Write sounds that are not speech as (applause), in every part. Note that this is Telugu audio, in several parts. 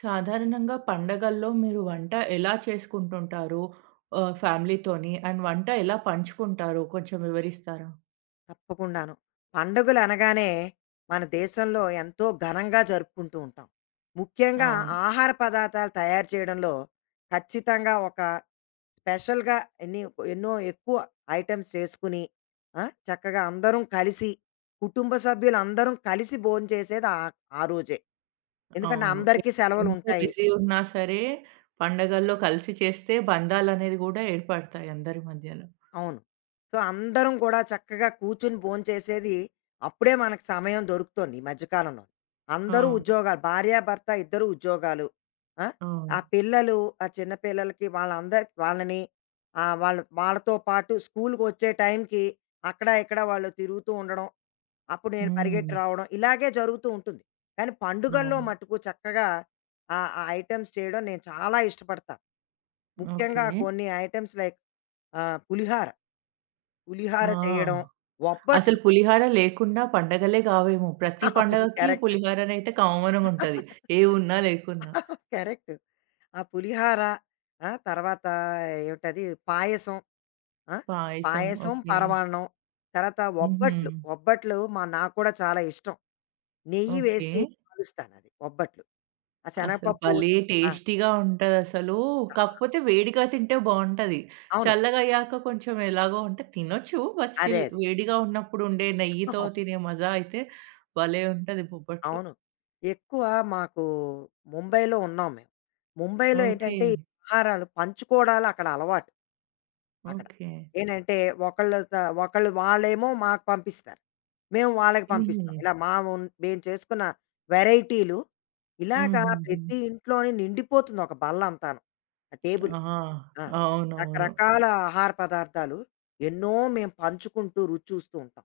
సాధారణంగా పండగల్లో మీరు వంట ఎలా చేసుకుంటుంటారు? ఫ్యామిలీతోని అండ్ వంట ఎలా పంచుకుంటారో కొంచెం వివరిస్తారా? తప్పకుండాను. పండుగలు అనగానే మన దేశంలో ఎంతో ఘనంగా జరుపుకుంటూ ఉంటాం. ముఖ్యంగా అవును. ఆహార పదార్థాలు తయారు చేయడంలో ఖచ్చితంగా ఒక స్పెషల్‌గా ఎన్ని ఎన్నో ఎక్కువ ఐటెమ్స్ చేసుకుని, చక్కగా అందరం కలిసి, కుటుంబ సభ్యులందరం కలిసి భోంచేసేది ఆ ఆ రోజే. ఎందుకంటే అవును. అందరికీ ఎంత సెలవులుంటాయి. బిజీ ఉన్నా సరే పండగల్లో కలిసి చేస్తే బంధాలనేవి గూడా ఏర్పడతాయి అందరి మధ్యలో. అవును. అందరం కూడా చక్కగా కూర్చొని భోంచేసేది అప్పుడే మనకు సమయం దొరుకుతోంది ఈ మధ్య కాలంలో. అందరూ అవును. ఉద్యోగాలు, భార్యాభర్త ఇద్దరు ఉద్యోగాలు. ఆ! అవును. ఆ పిల్లలు, ఆ చిన్న పిల్లలకి వాళ్ళని వాళ్ళతో పాటు స్కూలుకొచ్చే టైంకి అక్కడ, ఇక్కడ వాళ్ళు తిరుగుతూ ఉండడం. అప్పుడు నేను పరిగెట్టి హ్మ్. రావడం. ఇలాగే జరుగుతూ ఉంటుంది. కానీ పండుగల్లో అవును. మట్టుకు చక్కగా ఆ ఐటెమ్స్ చేయడం నేను చాలా ఇష్టపడతాను. ముఖ్యంగా ఓకే. కొన్ని ఐటెమ్స్ లైక్ పులిహార. పులిహార చేయడం, ఆ! అసలు ఒబ్బట్లు. పులిహార లేకుండా పండగలే కావేమో. ప్రతి అవును, పండగకి కరెక్ట్. పులిహారనైతే కామన్‌గుంటది. ఏ ఉన్నా లేకున్నా. కరెక్ట్. ఆ పులిహార, తర్వాత ఏమిటది, పాయసం. ఆ! పాయసం. పాయసం, ఓకే. పరమాన్నం. తర్వాత హుహు. ఒబ్బట్లు. ఒబ్బట్లు నాకు కూడా చాలా ఇష్టం. నెయ్యి ఓకే. వేసి కాలుస్తానది ఒబ్బట్లు. ఆ అసలు శనగపప్పు భలే ఆ! టేస్టీగా ఉంటదసలు. చా కాకపోతే వేడిగా తింటే బావుంటది. అవును. చల్లగయ్యాక కొంచెం ఎలాగో అంటే తినొచ్చు. బట్ అదే, స్టిల్ అదే. వేడిగా ఉన్నప్పుడు ఉండే నెయ్యితో అవును. తినే మజా అయితే భలే ఉంటది బొబ్బట్లు. అవును. ఎక్కువ మాకు ముంబైలో ఉన్నాం మేము. ముంబైలో ఓకే. ఏంటంటే, ఈ ఆహారాలు పంచుకోవడాలు అక్కడ అలవాటు. అక్కడ. ఓకే. ఏంటంటే ఒకళ్ళు త ఒకళ్ళు వాళ్ళేమో మాకు పంపిస్తారు. మేము వాళ్ళకి పంపిస్తాం. హుహు. ఇలా మా ఉన్ మేము చేసుకున్న వెరైటీలు ఇలాగా హుహుహు. ప్రతి ఇంట్లోని నిండిపోతుంది ఒక బల్ల అంతాను. ఆ టేబుల్. ఆ! ఆ! అవునవును. రకరకాల ఆహార పదార్థాలు ఎన్నో మేము పంచుకుంటూ రుచి చూస్తూ ఉంటాం.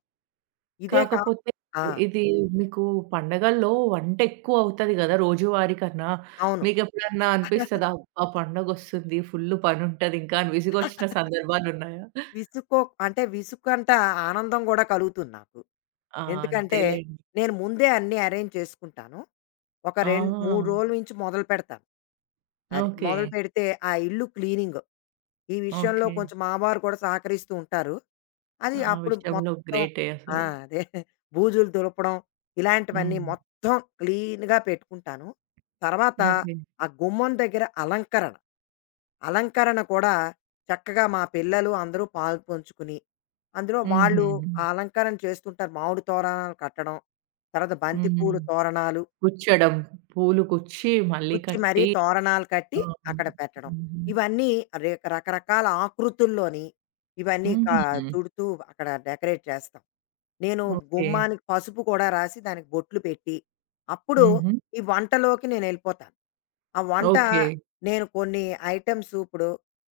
ఇదే కా కాకపోతే ఆ! ఇది మీకు పండగల్లో వంట ఎక్కువ అవుతది గదా! రోజువారీ కన్నా. అవును. మీకెప్పుడన్నా (laughs) అనిపిస్తదా? అబ్బా! పండగొస్తుంది. ఫుల్ పనుంటది ఇంకా అని విసుగొచ్చిన సందర్భాలున్నాయా? విసుకో అంటే విసుకంట ఆనందం గూడా కలుగుతుంది నాకు. ఆ! ఎందుకంటే, అంతేలేండి. నేను ముందే అన్నీ అరేంజ్ చేసుకుంటాను. ఒక 3 ఆ! రోజుల నుంచి మొదలుపెడతాను. అది. ఓకే. మొదలుపెడితే ఆ ఇల్లు క్లీనింగ్. ఈ విషయంలో ఓకే. కొంచెం మా వారు కూడా సహకరిస్తూ ఉంటారు. అది ఆ అప్పుడు విషయంలో మొత్తం. గ్రేటే ఆ! అసలు. అదే, బూజులు దులపడం, ఇలాంటివన్నీ హ్మ్. మొత్తం క్లీన్‌గా పెట్టుకుంటాను. తర్వాత ఓకే. ఆ గుమ్మం దగ్గర అలంకరణ. అలంకరణ కూడా చక్కగా మా పిల్లలు అందరూ పాలు పంచుకుని, అందులో వాళ్ళు హుహుహు. ఆ అలంకరణ చేస్తుంటారు. మామిడి తోరణాలు కట్టడం, తర్వాత బంతి హ్మ్. పూలు తోరణాలు, గుచ్చడం. పూలు గుచ్చి మళ్ళీ గుచ్చి మరీ కట్టి తోరణాలు కట్టి ఆ! అక్కడ పెట్టడం. హ్మ్. ఇవన్నీ రకరకాల ఆకృతుల్లోని ఇవన్నీ కా హుహు. చుడుతూ అక్కడ డెకరేట్ చేస్తాం. నేను ఓకే. గుమ్మానికి పసుపు కూడా రాసి దానికి బొట్లు పెట్టి, అప్పుడు హుహు. ఈ వంటలోకి నేనెళ్ళిపోతాను. ఆ వంట ఓకే. నేను కొన్ని ఐటెమ్స్ ఇప్పుడు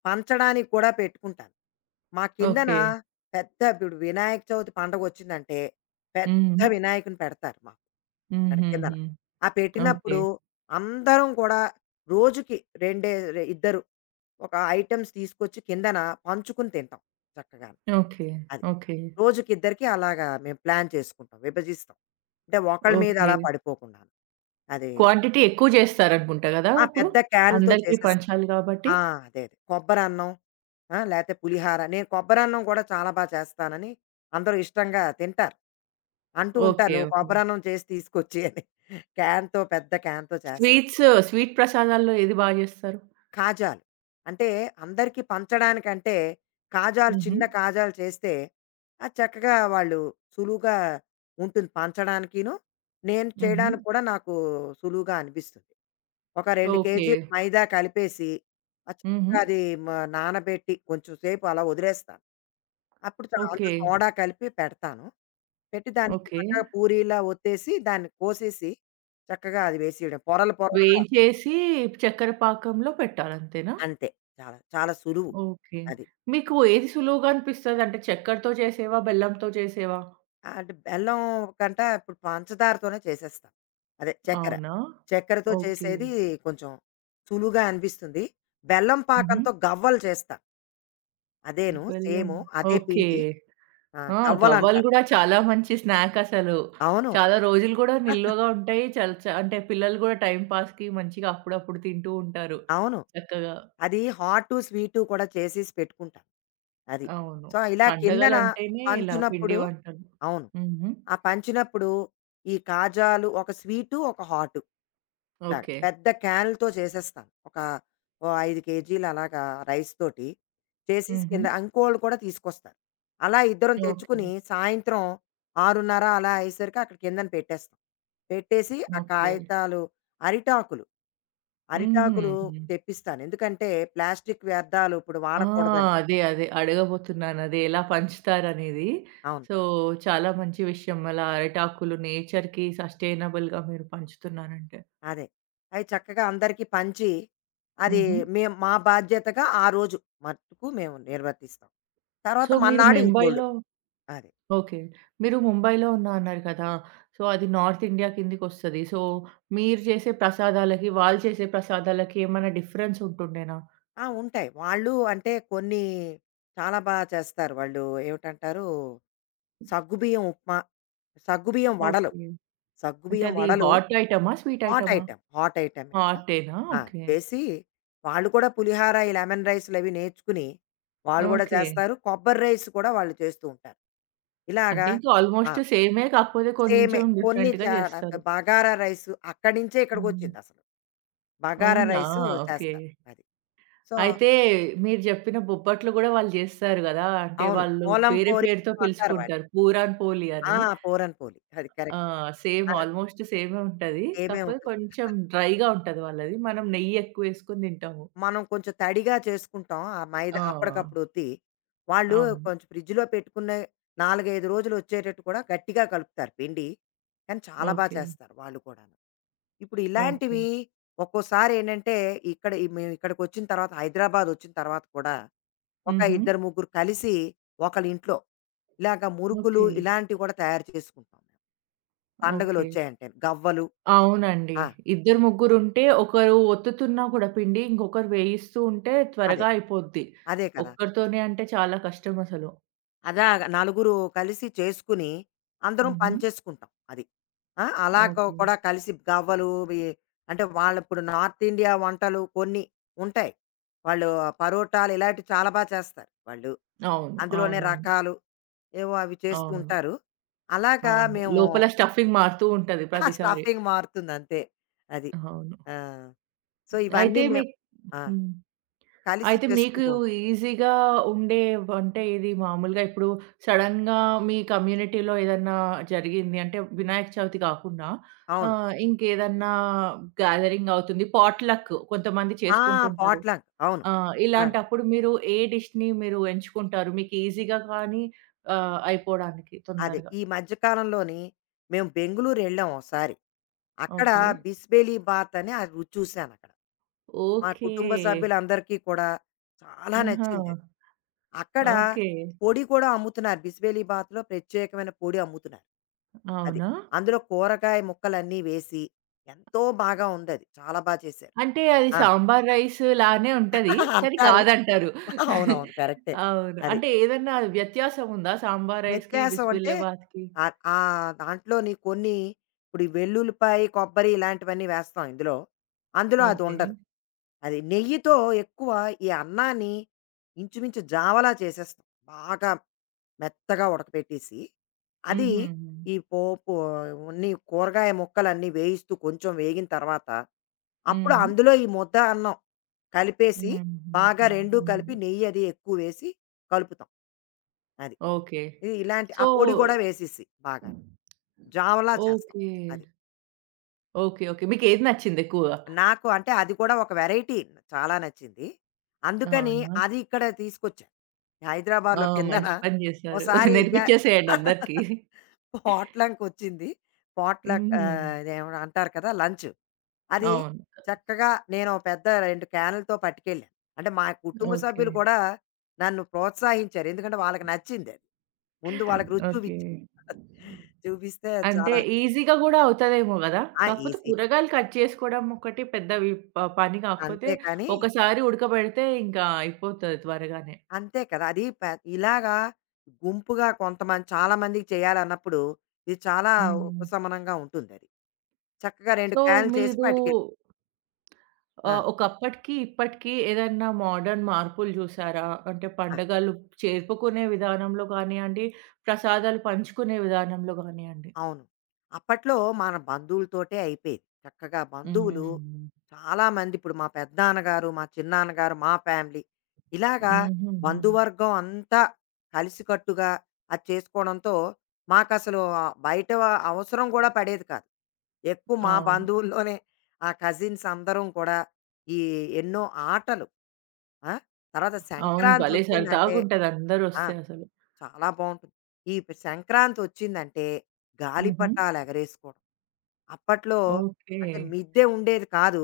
పంచడానికి కూడా పెట్టుకుంటాను. మా కిందన ఓకే. పెద్ద, ఇప్పుడు వినాయక చవితి పండగొచ్చిందంటే, పెద్ద హ్మ్. వినాయకుడిని పెడతారు మాకు ఇక్కడ కిందన. హుహుహు. ఆ ఓకే. పెట్టినప్పుడు అందరం కూడా రోజుకి రెండే 2 ఒక ఐటెమ్స్ తీసుకొచ్చి కిందన పంచుకుని తింటాం చక్కగాను. ఓకే. అది. ఓకే. రోజుకిద్దరికి అలాగా మేము ప్లాన్ చేసుకుంటాం. విభజిస్తాం. అంటే ఒకళ్ళ మీద ఓకే. అలా పడిపోకుండాను. అది. క్వాంటిటీ ఎక్కువ చేస్తారనుకుంటా గదా! అప్పుడు? పెద్ద క్యాన్‌తో అందరికి చేసేస్తాం. పంచాలి గాబట్టి. ఆ! అదే, అదే. కొబ్బరన్నం, లేతే పులిహార. నేను కొబ్బరన్నం కూడా చాలా బా చేస్తానని అందరూ ఇష్టంగా తింటారు. అంటూ ఉంటారు, ఓకే. "నువ్వు ఓకే. కొబ్బరన్నం చేసి తీసుకొచ్చెయి" అని. పెద్ద క్యాన్‌తో చేస్తాను. స్వీట్స్, స్వీట్ ప్రసాదాల్లో ఏది బా జేస్తారు? కాజాలు. అంటే అందరికీ పంచడానికంటే కాజాలు, హుహు. చిన్న కాజాలు చేస్తే అది చక్కగా వాళ్ళు సులువుగా ఉంటుంది పంచడానికిను. నేను హుహు. చేయడానికి కూడా నాకు సులువుగా అనిపిస్తుంది. ఒక 2 ఓకే. కేజీలు మైదా కలిపేసి, ఆ హుహు. చక్కగా అది మ నానబెట్టి కొంచెం సేపు అలా వదిలేస్తాను. అప్పుడు అందులో ఓకే. సోడా కలిపి పెడతాను. పెట్టి దానికి ఓకే. చక్కగా పూరీలా ఒత్తేసి దాన్ని కోసేసి చక్కగా అది వేసేయడం, పొరలు పొరలుగా. వేయించేసి చక్కెర పాకంలో పెట్టాలంతేనా? అంతే. చాలా చాలా సులువు. ఓకే. అది. మీకు ఏది సులువుగా అనిపిస్తది? అంటే చక్కెరతో చేసేవా? బెల్లంతో చేసేవా? అంటే బెల్లం కంట ఇప్పుడు పంచదారతోనే చేసేస్తాం. అదే చక్కెర. అవునా? చక్కెరతో ఓకే. చేసేది కొంచెం సులువుగా అనిపిస్తుంది. బెల్లం హుహు. పాకంతో గవ్వలు చేస్తా. అదేను, బెల్లం. సేము అదే ఓకే. పిండి. ఆ, ఆ! గవ్వలు గవ్వలంటారు. గూడా చాలా మంచి స్నాక్ అసలు. అవును. చాలా రోజులు గూడా నిల్వగా ఉంటాయి. చాలా అంటే పిల్లలు గూడా టైమ్ పాస్‌కి మంచిగా అప్పుడప్పుడు తింటూ ఉంటారు. అవును. చక్కగా. అది హాటు, స్వీటు కూడా చేసేసి పెట్టుకుంటాను. అది. అవును. సో, ఇలా కిందన పండగలంటేనే ఇలా పిండి పంచినప్పుడు వంటలు. అవును. హుహు. ఆ పంచినప్పుడు ఈ కాజాలు ఒక స్వీటు, ఒక హాటు. ఇలాగ ఓకే. పెద్ద క్యాన్‌లతో చేసేస్తాను. ఓ 5 కేజీలు అలాగా రైస్ తోటి చేసేసి హుహు. కింద ఇంకోళ్ళు కూడా తీసుకొస్తారు. అలా ఇద్దరం ఓకే. తెచ్చుకుని సాయంత్రం 6:30 అలా అయ్యేసరికి అక్కడ కిందన పెట్టేస్తాం. పెట్టేసి ఆ ఓకే. కాగితాలు, అరిటాకులు, అరిటాకులు హుహుహు. తెప్పిస్తాను. ఎందుకంటే ప్లాస్టిక్ వ్యర్థాలు ఇప్పుడు ఆ! వాడకూడదని. అదే. అదే. అడగబోతున్నాను. అదే ఎలా పంచుతారనేది. అవును. సో, చాలా మంచి విషయం. అలా అరిటాకులు నేచర్‌కి సస్టైనబుల్‌గా మీరు పంచుతున్నారంటే. అదే. అవి చక్కగా అందరికీ పంచి అది హుహు. మేము మా బాధ్యతగా ఆ రోజు మట్టుకు మేము నిర్వర్తిస్తాం. తర్వాత సో, మీరు మర్నాడు ఇంకోళ్ళు. ముంబైలో అది. ఓకే. మీరు ముంబైలో ఉన్నా అన్నారు కదా! సో, అది నార్త్ ఇండియా కిందకొస్తది. సో, మీరు చేసే ప్రసాదాలకి, వాళ్ళు చేసే ప్రసాదాలకి ఏమైనా డిఫరెన్స్ ఉంటుండేనా? ఉంటాయి. వాళ్ళు అంటే కొన్ని చాలా బా చేస్తారు. వాళ్ళు ఏమిటంటారు, సగ్గుబియ్యం ఉప్మా, సగ్గుబియ్యం వడలు, ఓకే. అంటే సగ్గుబియ్యం అది వడలు హాట్ ఐటమా? స్వీట్ హాట్ ఐటమా? ఐటెమ్, హాట్ ఐటెమ్ ఇప్పుడు. హాటేనా? ఆ! ఓకే. చేసి వాళ్ళు కూడా పులిహార, ఈ లెమన్ రైస్‌లు అవి నేర్చుకుని, వాళ్ళు కూడా ఓకే. చేస్తారు. కొబ్బరి రైస్ కూడా వాళ్ళు చేస్తూ ఉంటారు. ఇలాగా అంటే ఇంకా ఆ! ఆల్మోస్ట్ సేమే కాకపోతే సేమే కొంచెం కొన్ని డిఫరెంట్‌గా చాలా, చేస్తారు. బగారా రైసు అక్కడి నుంచే హ్మ్. ఇక్కడికొచ్చిందసలు. బగారా అవునా? Rice okay. చేస్తారు. అది. సో, అయితే మీరు చెప్పిన బొబ్బట్లు గూడా వాళ్ళు చేస్తారు గదా! అంటే అవును. వాళ్ళు పూలం వేరే పోరి పేరుతో ఏదో అంటారు వాటిని. పిలుచుకుంటారు. పూరన్ పోలి ఆ, అని. పూరన్ పోలి. అది ఆ! కరెక్ట్. సేమ్ ఆ, ఆల్మోస్ట్ సేమే ఉంటది. సేమే కాకపోతే ఉంటుంది. కొంచెం డ్రైగా ఉంటది వాళ్ళది. మనం నెయ్యి ఎక్కువేసుకొని తింటాము. మనం కొంచెం తడిగా చేసుకుంటాం. ఆ మైదా ఆ! అప్పటికప్పుడు రుద్ది, వాళ్ళు అవును. కొంచెం ఫ్రిడ్జ్‌లో పెట్టుకున్న 4, 5 రోజులు వచ్చేటట్టు కూడా గట్టిగా కలుపుతారు పిండి. కానీ చాలా బా ఓకే. చేస్తారు వాళ్ళు కూడాను. ఇప్పుడు ఓకే. ఇలాంటివి ఒక్కోసారి ఏంటంటే, ఇక్కడ ఈ- మేము ఇక్కడికొచ్చిన తర్వాత హైదరాబాద్ వచ్చిన తర్వాత కూడా ఒక హుహు. ఇద్దరు, ముగ్గురు కలిసి ఒకళ్ళ ఇంట్లో ఇలాగ మురుకులు ఓకే. ఇలాంటివి కూడా తయారు చేసుకుంటాం. ఓకే. పండగలొచ్చాయంటే. గవ్వలు. అవునండి. ఆ. ఇద్దరు ముగ్గురుంటే ఒకరు ఒత్తుతున్నా కూడా పిండి ఇంకొకరు వేయిస్తూ ఉంటే అదే. త్వరగా అయిపోద్ది. అదే కదా. ఒక్కరితోనే అంటే చాలా కష్టమసలు. అలాగ నలుగురు కలిసి చేసుకుని, అందరం హుహు. పంచేసుకుంటాం అది. ఆ! అలా కొ ఓకే. కూడా కలిసి గవ్వలు. అంటే వాళ్ళిప్పుడు నార్త్ ఇండియా వంటలు కొన్ని ఉంటాయి. వాళ్ళు పరోటాలు ఇలాంటివి చాలా బా చేస్తారు వాళ్ళు. అవును. అందులోనే అవునవును. రకాలు ఏవో అవి చేస్తూ అవును. ఉంటారు. అలాగా అవును. మేము లోపల స్టఫింగ్ మారుతూ ఉంటది (laughs) ప్రతిసారి. స్టఫింగ్ మారుతుందంతే. అది. అవును. ఆ! సో, ఇవన్నీ అయితే మేము మీకు ఆ! హ్మ్. కలిసి అయితే మీకు చేసుకుంటూ ఉంటాం. ఈజీగా ఉండే అంటే ఇది మామూలుగా ఇప్పుడు సడెన్‌గా మీ కమ్యూనిటీలో ఏదన్నా జరిగింది అంటే వినాయక చవితి కాకుండా అవును. ఇంకేదన్నా గ్యాదరింగ్ అవుతుంది. పాట్‌లక్ కొంతమంది ఆ! చేసుకుంటుంటారు. పాట్‌లక్. అవును. ఆ! ఆ! ఇలాంటప్పుడు మీరు ఏ డిష్‌ని మీరు ఎంచుకుంటారు? మీకు ఈజీగా కానీ అయిపోవడానికి అదే. తొందరగా? ఈ మధ్య కాలంలోని మేము బెంగుళూరు వెళ్ళాం ఒకసారి. అక్కడ ఓకే. బిస్బేలి బాత్ అని అది రుచి చూసానక్కడ. మా ఓకే. కుటుంబ సభ్యులందరికీ కూడా చాలా ఆహా! నచ్చిందది. అక్కడ ఓకే. పొడి కూడా అమ్ముతున్నారు. బిస్బేలి బాత్‌లో ప్రత్యేకమైన పొడి అమ్ముతున్నారు. అది. అవునా? అందులో కూరగాయ ముక్కలన్నీ వేసి ఎంతో బాగా ఉందది. చాలా బా చేశారు. అంటే అది ఆ, సాంబార్ రైస్ లానే ఉంటది. (laughs) కానీ అంటారు. కాదంటారు. అవునవును. కరెక్టే. అవును. అది. అంటే ఏదన్నా వ్యత్యాసం ఉందా? సాంబార్ రైస్‌కి, వ్యత్యాసం అంటే బిస్మిల్లా బాత్‌కి? ఆ ఆ దాంట్లోని కొన్ని, ఇప్పుడు ఈ వెల్లుల్లిపాయ, కొబ్బరి ఇలాంటివన్నీ వేస్తాం ఇందులో. అందులో అది ఓకే. ఉండదు. అది నెయ్యితో ఎక్కువ ఈ అన్నాన్ని ఇంచుమించు జావలా చేసేస్తాం. బాగా మెత్తగా ఉడకపెట్టేసి, అది హుహు. ఈ పోపు, అన్నీ కూరగాయ ముక్కలన్నీ వేయిస్తూ కొంచెం వేగిన తర్వాత, అప్పుడు హ్మ్. అందులో ఈ ముద్ద అన్నం కలిపేసి, హ్మ్. బాగా హ్మ్. రెండూ కలిపి హ్మ్. నెయ్యి అది ఎక్కువ వేసి కలుపుతాం. అది. ఓకే. ఇది ఇలాంటి ఆ సో పొడి గూడా వేసేసి బాగాను. జావలా చేస్తాం. ఓకే. అది. ఓకే. ఓకే. మీకేది నచ్చింది ఎక్కువగా? నాకు అంటే అది కూడా ఒక వెరైటీ, చాలా నచ్చింది. అందుకని అవునా? అది ఇక్కడ తీసుకొచ్చా. ఆ! హైదరాబాద్‌లో కిందన మంచి పని చేశారు. ఓసారి ఇక నేర్పించేసేయండి అందరికి. (laughs) పాట్‌లంకొచ్చింది. పాట్‌లక్, హ్మ్. ఇదేమో అంటారు కదా, లంచ్. అది అవును. చక్కగా నేను ఓ పెద్ద 2 క్యానులతో పట్టుకెళ్ళాను. అంటే మా కుటుంబ ఓకే. సభ్యులు కూడా నన్ను ప్రోత్సహించారు. ఎందుకంటే వాళ్ళకి నచ్చిందది. ముందు వాళ్ళకి రుచి ఓకే. చూపించా. (laughs) చూపిస్తే అంటే చాలా ఈజీగా గూడా అవుతదేమో గదా! కాకపోతే ఈజీ. కూరగాయలు కట్ చేసుకోవడం ఒకటి పెద్ద వి ప పని కాకపోతే అంతే కానీ ఒకసారి ఉడకబెడితే ఇంకా అయిపోతది త్వరగానే. అంతే కదా. అది ప ఇలాగా గుంపుగా కొంతమంది, చాలా మందికి చేయాలన్నప్పుడు ఇది చాలా హ్మ్. ఉపశమనంగా ఉంటుందది. చక్కగా 2 సో, క్యానులు చేసి మీరు పట్టుకెళ్ళి. ఆ! ఒకప్పటికి ఇప్పటికి ఏదన్నా మోడర్న్ మార్పులు జూసారా? అంటే ఆ! పండగలు చేరుపుకునే విధానంలో గానియ్యండి, ప్రసాదాలు పంచుకునే విధానంలో గానియ్యండి. అవును. అప్పట్లో మన బంధువులతోటే అయిపోయేది. చక్కగా బంధువులు హ్మ్. చాలామంది, ఇప్పుడు మా పెదనాన్నగారు, మా చిన్నాన్నగారు, మా ఫ్యామిలీ, ఇలాగా హుహుహు. బంధువర్గం అంతా కలిసికట్టుగా అది చేసుకోవడంతో మాకసలు బయట అవసరం గూడా పడేది కాదు. ఎక్కువ మా అవును. బంధువుల్లోనే ఆ కజిన్స్ అందరం కూడా ఈ ఎన్నో ఆటలు. ఆ! తర్వాత అవును. భలే సంక్రాంతొచ్చిందంటే సరదాగుంటది ఆ! అందరొస్తే అసలు. చాలా బావుంటుంది. ఈ సంక్రాంతొచ్చిందంటే హుహు. గాలిపటాలు ఎగరేసుకోవడం. అప్పట్లో ఓకే. అంటే మిద్దె ఉండేది కాదు.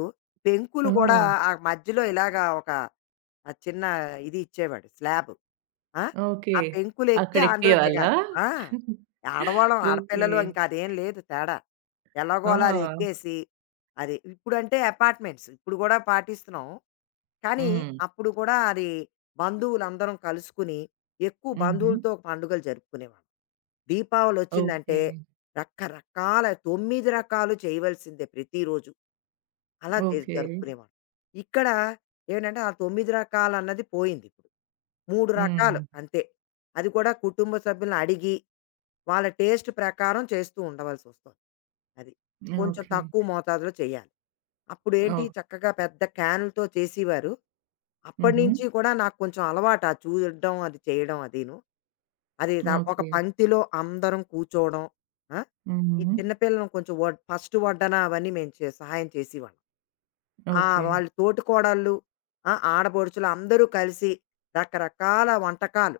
ఆ! పెంకులు గూడా ఆ మధ్యలో ఇలాగా ఒక, ఆ చిన్న, ఇది ఇచ్చేవాడు స్లాబ్. ఆ! ఓకే. ఆ పెంకులెక్కి అందులో అక్కడెక్కేవాళ్ళా? దిగాలి. ఆ. ఆడవాళ్ళం, ఓకే. ఆడపిల్లలు, ఇంకా అదేం లేదు తేడా. ఎలాగోలా అది ఆ! ఎక్కేసి అది, ఇప్పుడంటే అపార్ట్‌మెంట్స్, ఇప్పుడు గూడా పాటిస్తున్నాం. కానీ హ్మ్. అప్పుడు కూడా అది బంధువులందరం కలుసుకుని ఎక్కువ హుహు. బంధువులతో పండుగలు జరుపుకునేవాళ్ళం. దీపావళొచ్చిందంటే ఓకే. రకరకాల, 9 రకాలు చేయవలసిందే ప్రతిరోజు. అలా చేసి ఓకే. జరుపుకునేవాళ్ళం. ఇక్కడ ఏమిటంటే ఆ 9 రకాలన్నది పోయిందిప్పుడు. 3 రకాలు హ్మ్. అంతే. అది కూడా కుటుంబ సభ్యులను అడిగి, వాళ్ళ టేస్ట్ ప్రకారం చేస్తూ ఉండవలసొస్తుంది. అది. కొంచెం ఓకే. తక్కువ మోతాదులో చేయాలి. అప్పుడేంటి ఓహ్! చక్కగా పెద్ద క్యానులతో చేసేవారు. హుహు. అప్పటినుంచి కూడా నాకు కొంచెం అలవాటు, ఆ చూడడం, అది చేయడం అదీను. అది త ఒక ఓకే. పంక్తిలో అందరం కూర్చోవడం. ఆ. ఈ హుహు. చిన్న పిల్లలను కొంచెం ఫస్ట్ వడ్డన అవన్నీ మేము సహాయం చేసేవాళ్ళం. ఆ, ఓకే. వాళ్ళు తోటికోడళ్ళు, ఆ, ఆడపడుచులు అందరూ కలిసి రకరకాల వంటకాలు.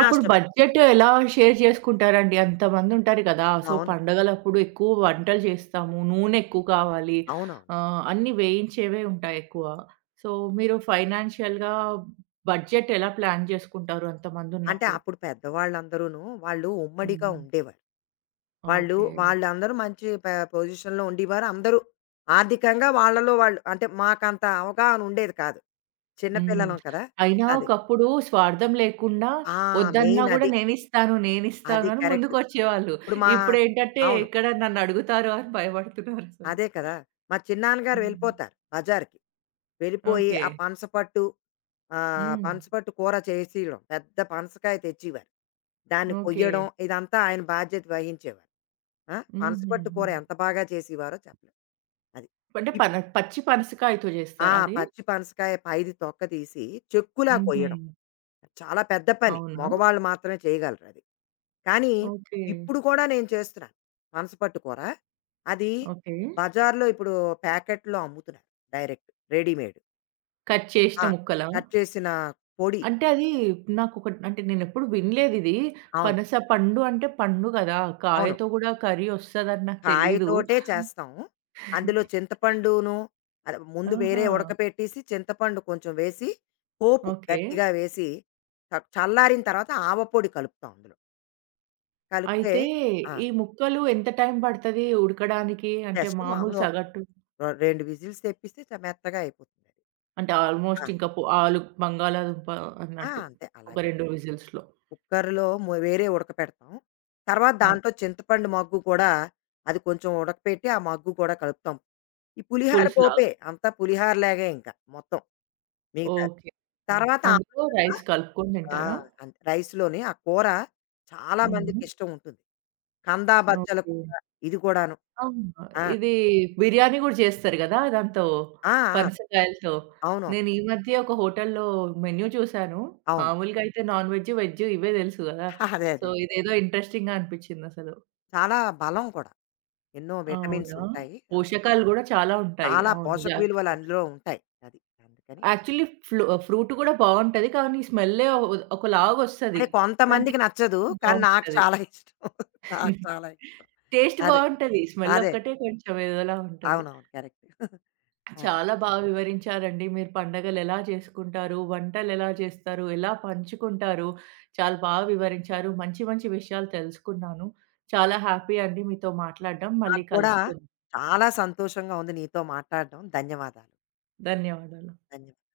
అప్పుడు బడ్జెట్ ఎలా షేర్ చేసుకుంటారండి? అంతమందుంటారు కదా! సో, అవును. పండగలప్పుడు ఎక్కువ వంటలు చేస్తాము. నూనె ఎక్కువ కావాలి. అవునవును. అన్నీ వేయించేవే ఉంటాయి ఎక్కువ. సో, మీరు ఫైనాన్షియల్‌గా బడ్జెట్ ఎలా ప్లాన్ చేసుకుంటారు అంటే అంతమందున్నప్పుడు? అప్పుడు పెద్దవాళ్ళందరూను వాళ్ళు ఉమ్మడిగా అవును. ఉండేవారు. వాళ్ళు ఓకే. వాళ్ళందరూ మంచి పొజిషన్‌లో ఉండేవారు. అందరూ ఆర్థికంగా వాళ్ళలో వాళ్ళు, అంటే మాకంత అవగాహన ఉండేది కాదు. చిన్న హ్మ్. పిల్లలం కదా. అయినా అది. ఒకప్పుడు స్వార్థం లేకుండా ఆ, వద్దన్నా మెయిన్ గూడా అది. నేనిస్తాను, నేనిస్తాను అది అని కరెక్ట్. ముందుకొచ్చేవాళ్ళు. ఇప్పుడు మా ఇప్పుడేంటంటే అవును. ఎక్కడ నన్నడుగుతారో అని భయపడుతున్నారసలు. అదే కదా. మా చిన్నాన్నగారు హ్మ్. వెళ్ళిపోతారు బజార్‌కి. వెళ్ళిపోయి ఓకే. ఆ పనసపట్టు, ఆ, హ్మ్. పనసపట్టు కూర చేసియడం. పెద్ద పనసకాయ తెచ్చేవారు. దాన్ని ఓకే. కొయ్యడం, ఇదంతా ఆయన బాధ్యత వహించేవారు. ఆ, పనసపట్టు హుహుహు. కూర ఎంత బాగా చేసేవారో చెప్పలేం. అది. అంటే ఇప్ పచ్చి పనసకాయతో ఆ! జేస్తారా అది? పచ్చి పనసకాయ పైది తొక్క తీసి చెక్కులా హుహు. కొయ్యడం. చాలా పెద్ద పని. అవునా? మగవాళ్ళు మాత్రమే చేయగలరు అది. కానీ ఓకే. ఇప్పుడు కూడా నేను చేస్తున్నాను. పనసపట్టు కూర. అది ఓకే. బజార్‌లో ఇప్పుడు ప్యాకెట్‌లో అమ్ముతున్నారు. Direct readymade. కట్ ఆ, చేసిన ముక్కలా? కట్ చేసిన పొడి. అంటే అది నాకొక అంటే నేనెప్పుడు వినలేదిది. అవును. పనస పండు అంటే పండు గదా! అవును. కాయతో గూడా కర్రీ ఒస్తదని నాకు తెలీదు. కాయతోటే చేస్తాం. అందులో చింతపండును అది ముందు వేరే ఆహా! ఉడకపెట్టేసి, చింతపండు కొంచెం వేసి, పోపు ఓకే. గట్టిగా వేసి చల్లారిన తర్వాత ఆవపొడి కలుపుతాం అందులో. కలిపితే అయితే ఆ, ఈ ముక్కలు ఎంత టైం పడతది ఉడకడానికి? అంటే జస్ట్ మామూలు మామూలుగా సగటు ఓ 2 విజిల్స్ తెప్పిస్తే మెత్తగా అయిపోతుంది. అది. అంటే ఆ. ఆల్‌మోస్ట్ ఇంకా ఆలు బంగాళాదుంప ఆ. అన్నట్టు. అంతే ఒక అలాగే 2 విజిల్స్‌లో. కుక్కర్‌లో వేరే ఉడకపెడతాం. తర్వాత ఓకే. దాంట్లో చింతపండు మగ్గు కూడా అది కొంచెం ఉడకపెట్టి ఆ మగ్గు కూడా కలుపుతాం. ఈ పులిహార పులుసులాగా. పోపే అంతా పులిహార లాగే ఇంకా మొత్తం మిగతాది. ఓకే. తర్వాత అందులో ఆవకాయ. రైస్ కలుపుకొని ఆ, తింటారా? అంతే. రైస్‌లోని ఆ కూర చాలా హుహు. మందికిష్టం ఉంటుంది. కందా బచ్చల ఓకే. కూర ఇది కూడాను. అవును. ఆ. ఇది బిర్యానీ గూడా చేస్తారు గదా! దాంతో ఆ. ఆ. పనసకాయలతో. అవునవును. నేను ఈ మధ్య ఒక హోటల్‌లో మెన్యూ చూసాను. అవును. మామూలుగా అయితే నాన్ వెజ్, వెజ్ ఇవే తెలుసు గదా! (laughs) అదే. సో, అదే. ఇదేదో ఇంట్రెస్టింగ్‌గా అనిపించిందసలు. చాలా బలం కూడా. ఎన్నో విటమిన్స్ అవునా? ఉంటాయి. చాలా, పోషకాలు గూడా చాలా ఉంటాయి. చాలా అవును. పోషక జాక్ విలువలు ఫ్రూట్‌లో. అందులో ఉంటాయి. అది. అందుకని యాక్చువల్లీ ఫ్రూట్ గూడా బావుంటది. కానీ స్మెల్లే ఒకలాగొస్తది. అదే కానీ కొంతమందికి నచ్చదు. టేస్ట్ కానీ నాకు బావుంటది. చాలా ఇష్టం. (laughs) నాకు (laughs) చాలా ఇష్టం. టేస్ట్ అదే. బావుంటది. స్మెల్ అదే. ఒక్కటే కొంచెం ఏదోలా ఉంటది. అవునవును. కరెక్ట్. (laughs) అదే. చాలా బాగా వివరించారండి. మీరు పండగలెలా చేసుకుంటారు? వంటలెలా చేస్తారు? ఎలా పంచుకుంటారు? చాలా బాగా వివరించారు. మంచి మంచి విషయాలు తెలుసుకున్నాను. చాలా హ్యాపీ అండి మీతో మాట్లాడడం. మళ్ళీ నాకు కూడా కలుసుకుందాం. చాలా సంతోషంగా ఉంది నీతో మాట్లాడడం. ధన్యవాదాలు. ధన్యవాదాలు. ధన్యవాదాలు.